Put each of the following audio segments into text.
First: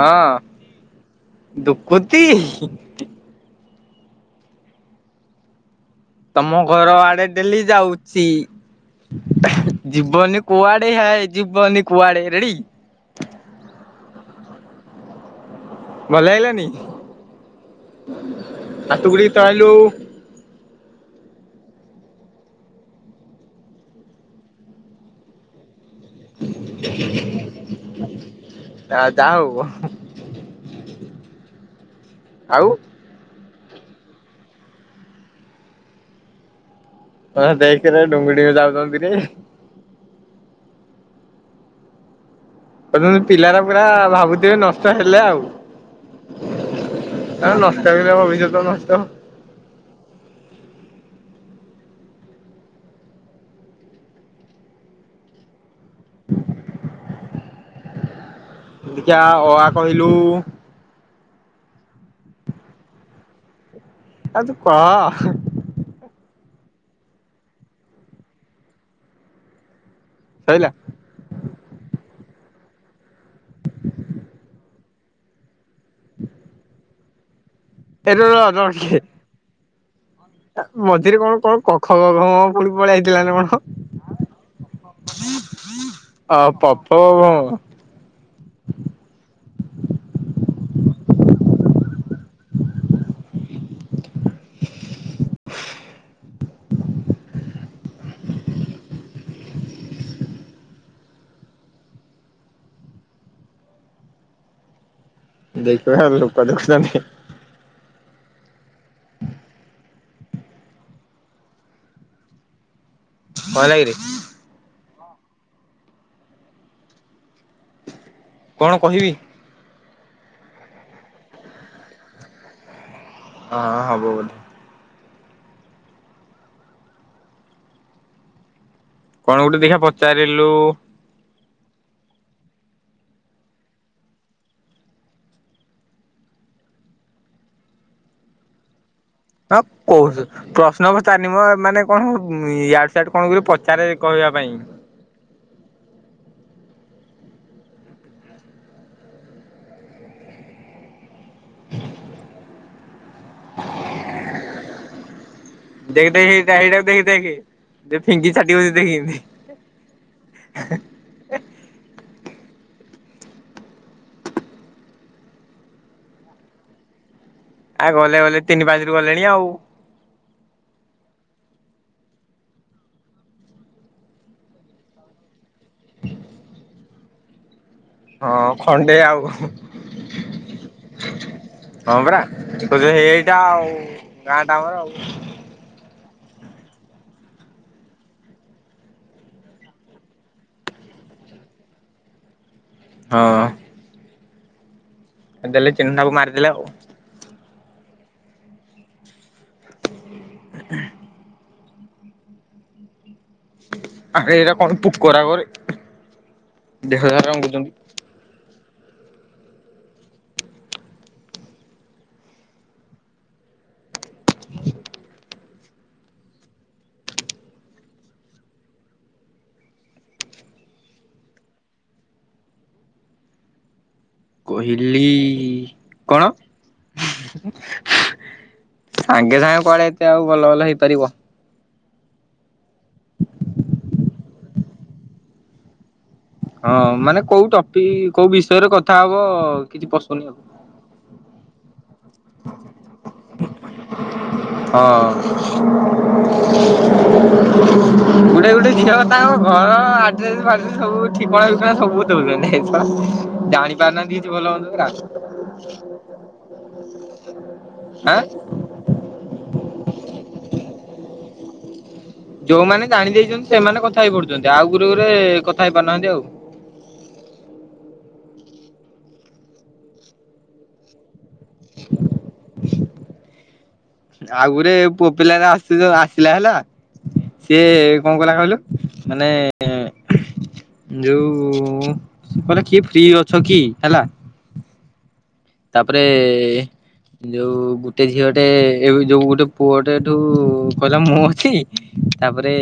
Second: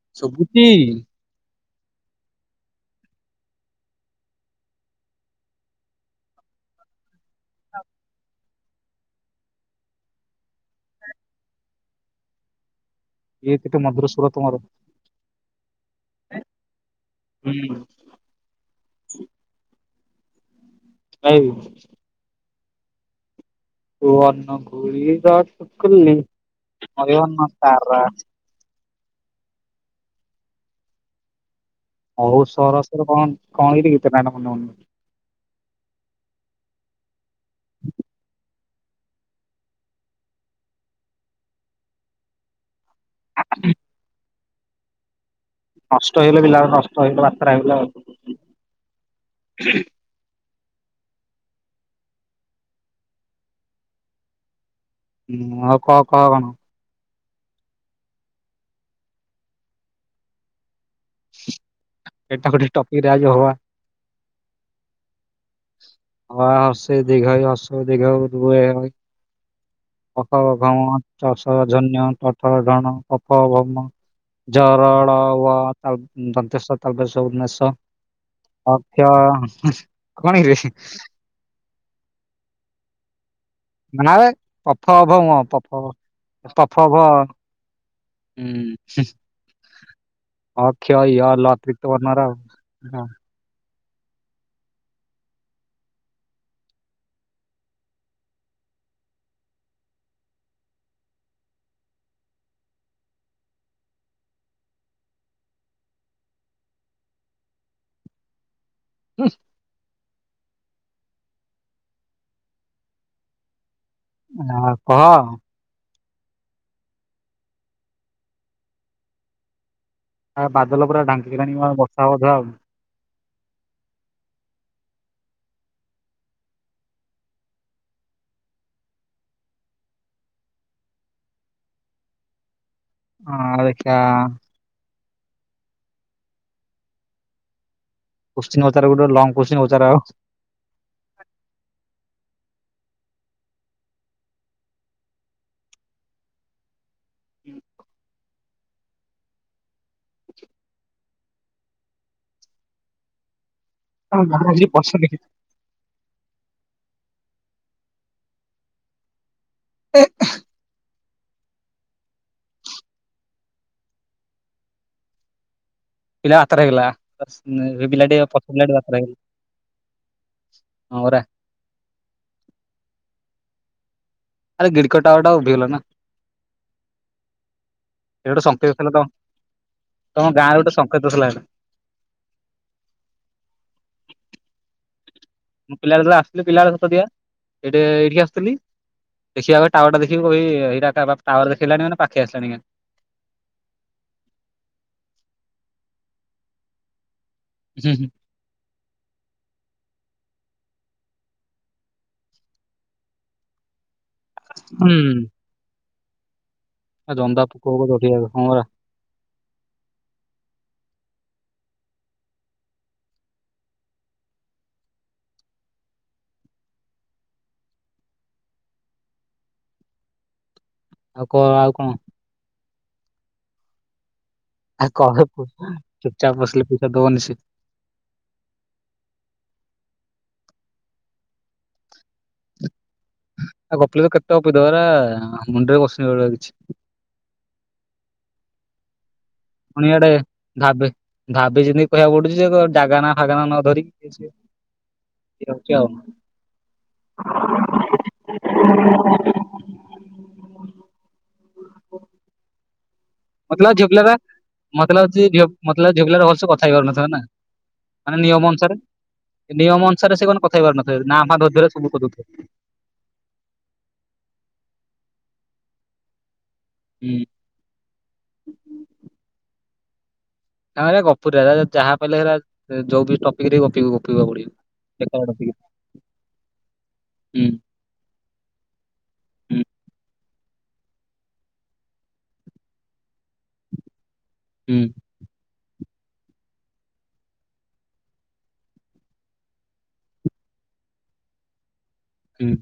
ହଁ, ଶୁଭୁଚି? ଦୁଃଖୁତି। ତମ ଘର ଆଡେ ଡେଲି ଯାଉଛି। ଜୀବନି କୁଆଡେ ହୋଇ ଜିବନି କୁଆଡେ ରେଡି। ଏଇ [unintelligible] ମଧୁର ସୁର ତମର। ଭଲ ହେଇିଲାନି ହୁଁ ହାତୁ ଗୁଡିିକ ତଳିଲୁ। ଆ [unintelligible] ହଅନ ଗୁଳି ଦଟ ସୁକୁଲି ମନ ସାର [unintelligible] ଆ ଯା ହଉ। ହଉ ଆଉ ସରସର କଣ କଣ କିି ଗୀତେ ନାଟ ମନେ ପଡ଼ୁନି? ହ ଦେଖରେ ଡୁଙ୍ଗୁଡିଙ୍ଗ ବି ଯାଉଛନ୍ତି। କହୁଛନ୍ତି ପିଲାଟା ପୁରା ଭାବୁଥିବେ ନଷ୍ଟ ହେଲେ ଆଉ। ନଷ୍ଟ ହେଇଗଲେ ପିଲା ନଷ୍ଟ ହେଇଗଲେ ବାତେର ହେଇଗଲେ ନଷ୍ଟ ଆଉ। ହେଲେ ଭବିଷ୍ୟତ ନଷ୍ଟ ହୁଁ, ଆଉ କ କହ କଣ? ଦେଖିବା ଅ ଆ କହିଲୁ। ଏଇଟା ଗୋଟେ ଟପିକରେ ଆ ହବା। ଆଉ ତ କଅ? ଅ ଆ ହସେଇ ଦିଘେଇ ହସଉ ଦିଘଉ ରୁ ଏ ଓଇ। କଫ ସଇଲା ଘମ ଚାଷ ଧନ୍ୟ ଟଠର ଢଣ କଫ ବମ [unintelligible] ଜରଳ ତା ଦନ୍ତ ତାଲେଶ ଉନେଶ [unintelligible] ଏ ର ର ର ଟିକେ ଆଛା [unintelligible] ମଝିରେ କଣ କଣ କ କଖ ଗ ଘ ମ ପୁଣି ପଳେଇଆ ଆଇଥିଲା ନା କଣ? ପାଫ ଭ ପାଫ ଅ ପ ପାଫ ଫ ଭ ମ [unintelligible] ହୁଁ ହ କ୍ଷ ୟ ଲ [unintelligible] ଆଉ। ଦେଖିବା ଲୋକ ଦେଖୁଛନ୍ତି। ହୁଁ [unintelligible] କଣ ହେଲା କିରେ? ଆ କଅହ? କଣ କହିବି? ଆ ବାଦଲ ପୁରା ଢାଙ୍କିଲାଣି ବର୍ଷ ହେବ ବୋଧେ ଆଉ। ହଁ ହବ ବୋଲି। କଣ ଗୋଟେ ଦେଖା ପଚାରିଲୁ। ହଁ ଦେଖା। [unintelligible] ଗୋଟେ ଲଙ୍ଗ ହଁ କୋଶ୍ଚିନ୍ ପଚାର ଆଉ। କହୁଛ [unintelligible] ପ୍ରଶ୍ନ ପଚାରନି ମ ମାନେ କଣ ୟାଡ ସିଆଡେ କଣ ହୁଏ ପଚାରେ କହିବା ପାଇଁ। ହୁଁ [unintelligible] ହ ହଁ ଘ ଆଜି ବସା ଲେଖିଛି [unintelligible] ଦେଖି ଦେ ସେଇଟା ଏଇଟାକୁ ଦେଖି ଦେଖି ଫିଙ୍କି ଛାଟି ବଛି ଦେଖିମିତି [unintelligible] ହ [unintelligible] ପିଲା ବାତେରା ଆ ହେଇଗଲା ପିଲା ଗଲେ ଟ ଗଲେ ପଛ ତିନି ପିଲା ପାଞ୍ଚରୁ ବାତେରା ହେଇଗଲା। ଗଲେଣି ଆଉ ହରା। ଆରେ ଗିଡ଼ିକଟାଟା ଉଭିଲଲା ନା [unintelligible] ସେ ଗୋଟେ ହଁ ସଂଙ୍କେତ ଥିଲା ଖଣ୍ଡେ ତ ଆଉ ତମ ଗାଁରେ ଗୋଟେ ସଙ୍କେତ ଥିଲା ହେଲା। ହଁ ପରା, [unintelligible] ଏଇଟା ଆଉ ଗାଁ ଟା ଆମର ଆଉ। [unintelligible] ଦେଖିବା ଟାୱାର ଟା ଦେଖିକି କହିଇଟା ଟାୱାର ଦେଖିଲାଣି ମାନେ ପାଖେଇ ଆସିଲାଣି ଗାଁ। ହଁ। ଦେଲେ ଚିହ୍ନଟାକୁ ମାରିଦେଲେ ଆଉ। ହୁଁ ହୁଁ। [unintelligible] ଆଉ ସାରା ଜନ୍ଦା ରଙ୍ଗୁଛନ୍ତି ପୋକ [unintelligible] ଆଉ କ ଆଉ କଣ? ଆଉ କହିଲି କଣ କଣ ଚୁପଚାପ ବସିଲେ ପଇସା ଦବନି ସେ ସାଙ୍ଗେ ସାଙ୍ଗେ କୁଆଡେ ଏତେ ଆଉ ଭଲ ଭଲ ହେଇପାରିବ। ଆଉ ଗପିଲି ତ କେତେ ଗପି ଦବ ହେରା ମୁଣ୍ଡରେ ବସନିଳିଆ କିଛି। ହଁ ମାନେ କୋଉ ଟପିକ କୋଉ ବିଷୟରେ କଥା ହବ କିଛି ଫୁଣି ଇଆଡେ ପଶୁନି ଆଉ। ଭାବି, ଭାବି ଚିନ୍ତି କାହିଆକୁ ପଡୁଚି ଯେ ଜାଗା ନା ଫାଗା ନା ନ ଧରି ଇଏ ସିଏ। ହଁ, ଇଏ ହଉଛି ଆଉ ଗୁଟେ ଗୁଟେ ଖେଳ ତାଙ୍କ ଘର ଆଡ୍ରେସ ଫାଡ୍ରେସ ସବୁ ଠିକଣା ଫିକଣା ସବୁ ଦଉଚନ୍ତି। [unintelligible] ମତେ ଲାଗୁଛି ଜାଣି ଝିଅ ପିଲାରା ପାରୁନାହାନ୍ତିି କିଛି ଭଲ ମନ୍ଦ ମତେ ଲାଗୁଚି ଝିଅ ପିଲା ଗୁରା ଭଲସେ କଥା ହେଇ ପାରୁନଥିବ ନା? ମାନେ ଆଁ। ନିୟମ ଅନୁସାରେ ନିୟମ ଅନୁସାରେ ସେ କଣ କଥାହେଇପାରୁନଥିବେ ନା ଫା। [unintelligible] ଯୋଉମାନେ ଜାଣି ଦେଇଚନ୍ତି ସେମାନେ କଥା ହେଇ ପଡୁଚନ୍ତି। ଆଉ ଗୁରେ ଗୁରେ କଥା ହେଇ ପାରୁନାହାନ୍ତି ଆଉ। ହୁଁ। ତା ଗପୁର ଟା ଯାହା ପଇଲେ ହେଲା ଯୋଉ ବି ଟପିକରେ ଗପିବ ଗପିବ ଆଉ ପଡିବ। ଗୁରେ ପୁଅ ବେକାର ପିଲା ହେରା ଟପିକ ଆସିଲା ଆସିଲା ହେଲା। ହୁଁ ସେ କଣ କଲା କହିଲୁ ମାନେ ହୁଁ ଯୋଉ କହିଲା କିଏ ଫ୍ରି ଅଛ କି ହେଲା। ହୁଁ। ତାପରେ ଯୋଉ ଗୁଟେ ଝିଅଟେ ଏ ଯୋଉ ଗୋଟେ ପୁଅଟେ ଏଠୁ କହିଲା ମୁଁ ଅଛି। ହୁଁ ତାପରେ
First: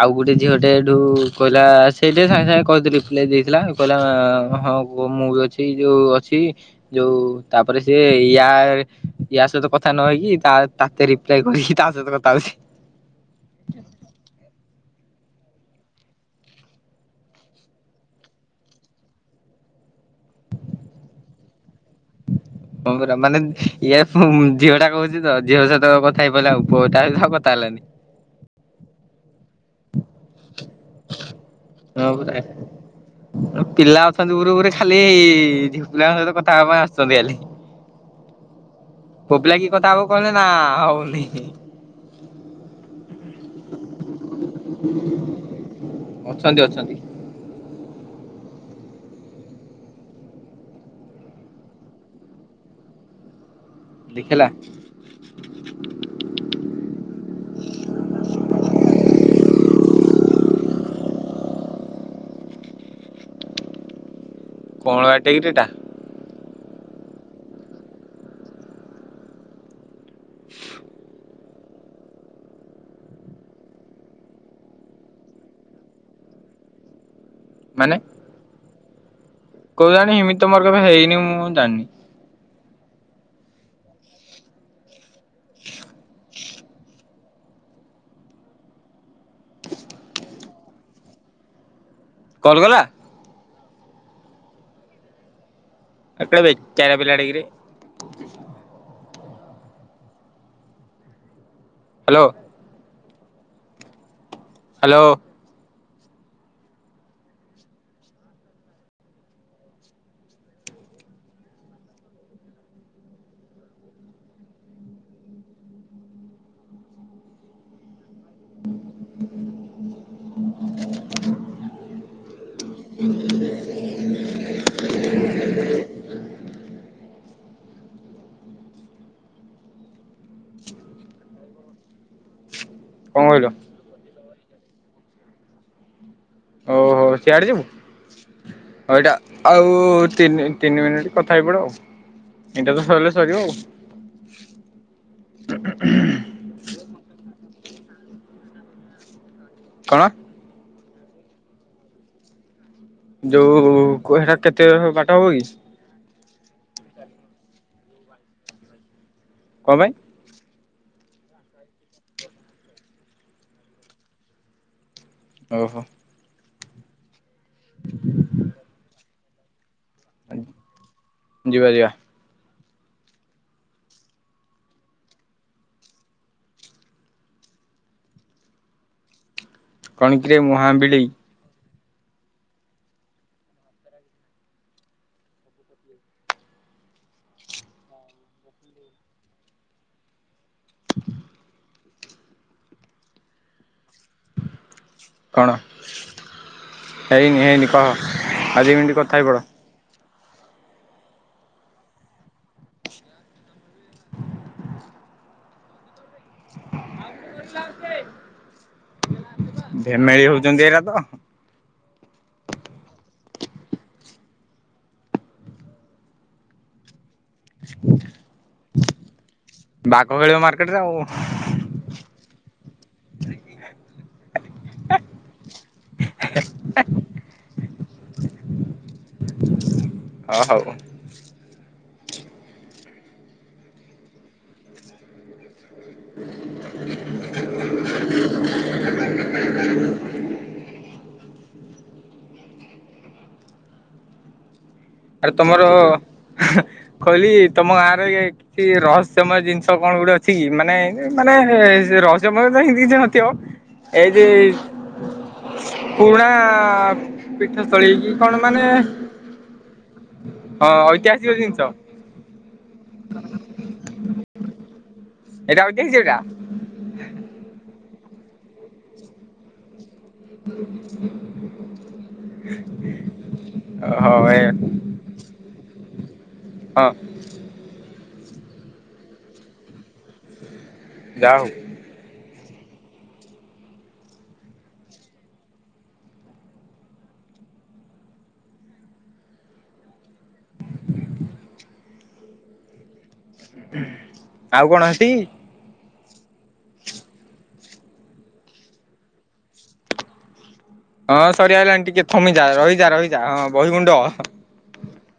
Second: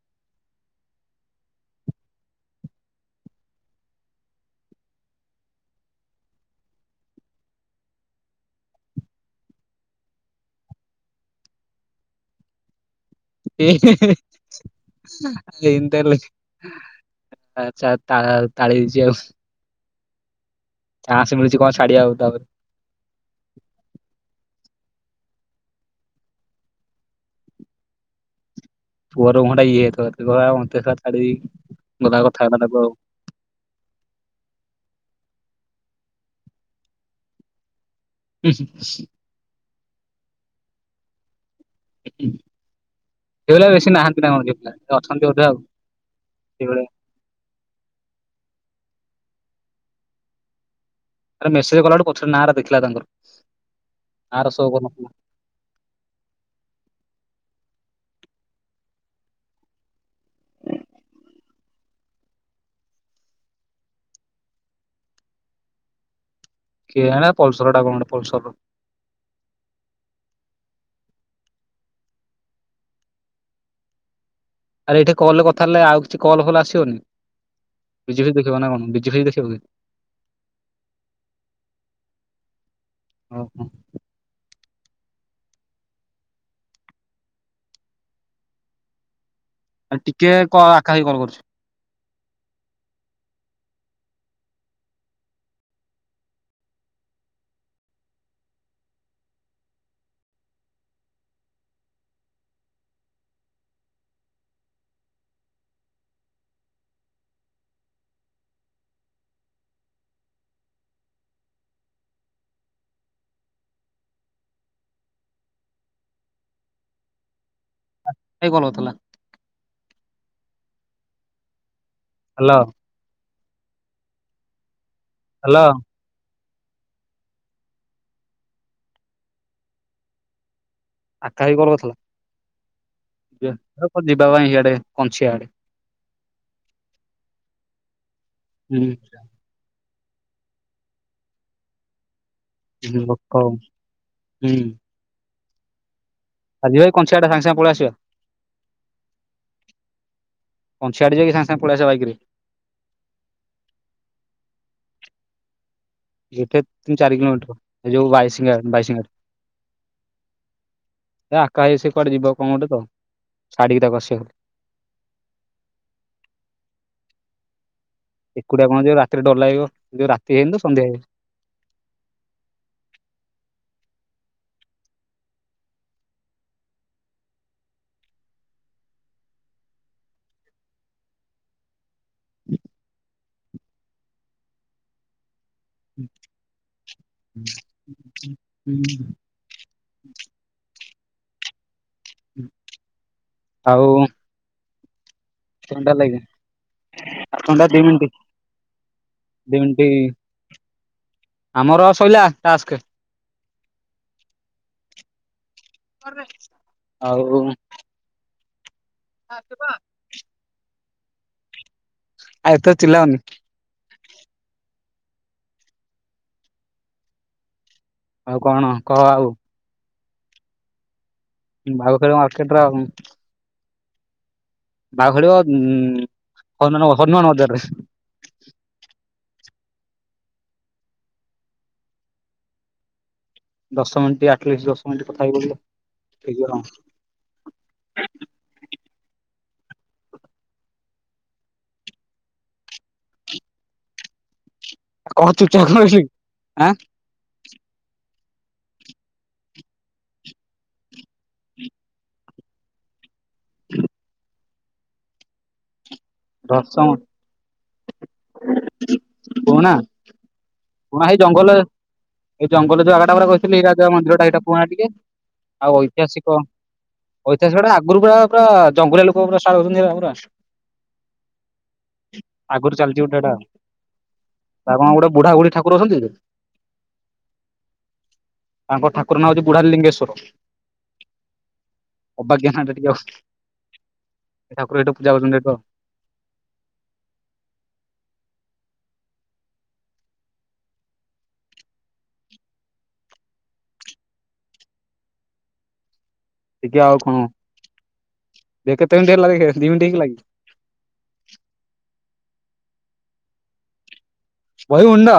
ଆଉ ଗୁଟେ ଝିଅଟେ ଏଇଠୁ କହିଲା ସେଇଟେ ସାଙ୍ଗେ ସାଙ୍ଗେ କହିଥିଲି ରିପ୍ଲାଇ ଦେଇଥିଲା ଆଉ। କହିଲା ହଁ ମୁଁ ବି ଅଛି ଯୋଉ ଅଛି ଯୋଉ ତାପରେ ସେ ୟା ୟା ସହିତ କଥା ନହେଇକି ତା ତାତିରି ରିପ୍ଲାଇ କରିକି ତା ସହିତ କଥା ହଉଚି। [unintelligible] ଆଛା ତା ତାଳି ହେଇ ଯାଉ। ଚାନ୍ସ ମିଳୁଚି କଣ ଛାଡି ଆଉ ତାପରେ ହଁ ପରା, ମାନେ ଇଏ ଝିଅ ଟା କହୁଚି ତ ଝିଅ ସହିତ କଥା ହେଇ ପାରିଲ ଆ ପୁଅଟା ଆଉ କଥା ହେଲାନି। ହଁ ପରା। [unintelligible] ପିଲା ଅଛନ୍ତି ଗ୍ରୁପ୍ ରେ ଖାଲି ଝିଅ ପିଲା ଙ୍କ ସହିତ କଥା ହେବା ପାଇଁ ଆସୁଚନ୍ତି ଖାଲି। [unintelligible] ପୋପିଲା କି କଥା ହବୁ କହିଲେ ନା ହଉନି। ସେ ପିଲା ବେଶୀ ନାହାନ୍ତି ନା କଣ ଝିଅ ପିଲା ଅଛନ୍ତି ବୋଧେ ଆଉ। ଅଛନ୍ତି ସେଇଭଳିଆ ଅଛନ୍ତି। ଆରେ ମେସେଜ କଲା ବେଳଠୁ କୋଉଛି ନାଁଟା ର ଦେଖିଲା ତାଙ୍କର ନାଁ ଦେଖିଲା? ର ସୋ କରୁନଥିଲା କ‌ଅଁଳା ଏଟା କିରେ ଏଟା। [unintelligible] କି ହେରା ପଲସରଟା କଣ ଗୋଟେ ପଲସରର। ! ଆରେ ଏଇଟା କଲରେ କଥା ହେଲେ ଆଉ କିଛି କଲ୍ ବଲ ଆସିବନି। ମାନେ ବିଜିରେ ଦେଖେଇବନା କଣ ବିଜି ଖାଲି ଦେ କୋଉଆଣି ଏମିତି ମୋର କେବେ ହେଇନି ମୁଁ ଜାଣିନି। ଓହୋ। ! ଆ ଟିକେ କ କାଇଁ କଲ୍ କରୁଛି। କଲ୍ କଲା? ଏଟା ବେକାରିଆ ପିଲାଟେ କିରେ। [inaudible] ହାଲୋ। ହାଲୋ। କିଏ ଫୋନ କରିଥିଲା? [inaudible] ହାଲୋ। [inaudible] ହାଲୋ। [inaudible] ଫାଙ୍କା ହେଇକି କଲ୍ କରିଥିଲ। କଣ କହିଲୁ ଯିବା ଆଉ କଣ ଯିବା ପାଇଁ ଏଆଡେ କଞ୍ଚିଆ ଆଡେ। ଓହୋ ସିଆଡେ ଯିବୁ ହୁଁ ଆଉ ଏଇଟା ଆଉ ତିନି ତିନି ମିନିଟ୍ କଥା ହେଇ ପଡିବ ଆଉ। ଏଇଟା ତ ହୁଁ ସରିଲେ ଭୋକ ସରିବ ଆଉ। ହୁଁ [unintelligible] ଆଜି ଭାଇ କଞ୍ଚାଟା ସାଙ୍ଗ ସାଙ୍ଗେ ପଳେଇ ଆସିବା। କଣ? କଂଛିଆଡେ ଯାଇକି ସାଙ୍ଗେ ସାଙ୍ଗ ପଳେଇ ଆସିବା ବାଇକିରେ। ଯୋଉ କୋ ହେଟା କେତେ [unintelligible] ବାଟ ହବ କି? ଏଟା ତିନ ଚାରି କିଲୋମିଟର ଏ ଯୋଉ ବାଇଶିଙ୍ଗା ବାଇଶିଙ୍ଗାରେ। କଂ ପାଇଁ? ଏ ଆକା ଭାଇ ସେ କୁଆଡେ ଯିବ କଣ ଗୋଟେ ତ ଛାଡିକି ତାକୁ ଆସିବ କୋହୁଥିଲି। ଓହୋ। ଏକୁଟିଆ କଣ ଯିବ ରାତିରେ ଡର ଲାଗିବ ଯୋଉ ରାତି ହେଇନି ତ ସନ୍ଧ୍ୟା ହେଇଯାଇଚି। ଯିବା ଯିବା। କଣ କିରେ ମୁହାଁ ବିଲେଇ। [unintelligible] ଆଉ କଣ ଥଣ୍ଡା ଲାଗେ ହେଇନି ହେଇନି ଥଣ୍ଡା ଦି କହ ମିଣ୍ଟି ଆଉ ମିନିଟ୍ କଥା ହେଇ ପଡ ଦି ମିଣ୍ଟି। ଆମର ଶଇଲା ଟାସ୍କେ। [unintelligible] ଆଉ। ଆ ଶୁଭ। ଏ ମେଳି ହଉଛନ୍ତି ଏରା ତ। ଆଉ ଏତେ ଚିଲାଅନି। [inaudible] ଆଉ କଣ କହ ଆଉ? ବାଘ ଖେଳିବ ମାର୍କେଟ ରେ ଆଉ। ବାଘ ଖେଳିବ ମାର୍କେଟରେ ଆଉ। ବାଘ ଖେଳିବ ଉ ହନୁମାନ ହନୁମାନ ବଜାରରେ। ହ ହଉ। ଦଶ ମିନିଟ୍ ଆଟଲିଷ୍ଟ ଦଶ ମିନିଟ୍ କଥା ହେଇ ପଡିଲ ଠିକ ବରଂ। [inaudible] କଣ ତାଲେ ଚୁପଚାପ ତମର କଣ ରହିଲୁ? ଆଁ କଇଲି ତମ ଗାଁର ଖଲି ଇଏ ସେ ରହସ୍ୟମୟ ଜିନିଷ କଣ ଗୋଟେ ଅଛି କି ମାନେ ମାନେ ରହସ୍ୟମୟ ତ ହିନ୍ତି କିଛି ନ ଥିବ ଏଇ ଯେ ପୁରୁଣା ଦଶମ ପୀଠସ୍ଥଳୀ କିି କଣ ମାନେ ପୁରୁଣା ହଁ ପୁଣା ହେଇ ଐତିହାସିକ ଜଙ୍ଗଲ ଜିନିଷ ଏଇ ଜଙ୍ଗଲରେ ଜଉ ଜାଗାଟା ପୁରା କହିଥିଲି ହେଇ ରାଜାଙ୍କ ମନ୍ଦିରଟା ହେଇଟା କହୁନ ଟିକେ ଏଇଟା ଆଉ ଏଟା ଐତିହାସିକ। ଐତିହାସ ଗୁଡା ଆଗରୁ ପୁରା ପୁରା ଜଙ୍ଗଲିଆ ଲୁକ ପ୍ରସ୍ତାବ ଦଉସନ୍ତି ପୁରା। [inaudible] ଆଗରୁ ଚାଲିଛି ଗୋଟେ ହେଟା ଓହୋ ଏ ଟା କଣ ବୁଢା ବୁଢୀ ଠାକୁର ଅଛନ୍ତି କି? ହଁ ତାଙ୍କ ଠାକୁର ନାଁ ହଉଚି ବୁଢା ଲିଙ୍ଗେଶ୍ୱର। ଯାହଉ। ଅବାଗିଆ ନାଁ ଟା ଟିକେ ଆଉ ହେ ଠାକୁର ହେଠେ ପୂଜା କରୁଚନ୍ତି ହେଠୁ ଆଉ। [inaudible] ଆଉ କଣ ହେତିକି? ହେତିକି ଆଉ କଣ ଦେ କେତେ ମିଣ୍ଟି ହେଲା ଦେଖେ ଦି ମିଣ୍ଟି ହେଇଗଲାକି? ହଁ ସରି ଆଇଲାଣି ଟିକେ ଥମିଯା ରହିଯା ରହିଯା ହଁ ବହିଗୁଣ୍ଡ। ବହିଗୁଣ୍ଡ।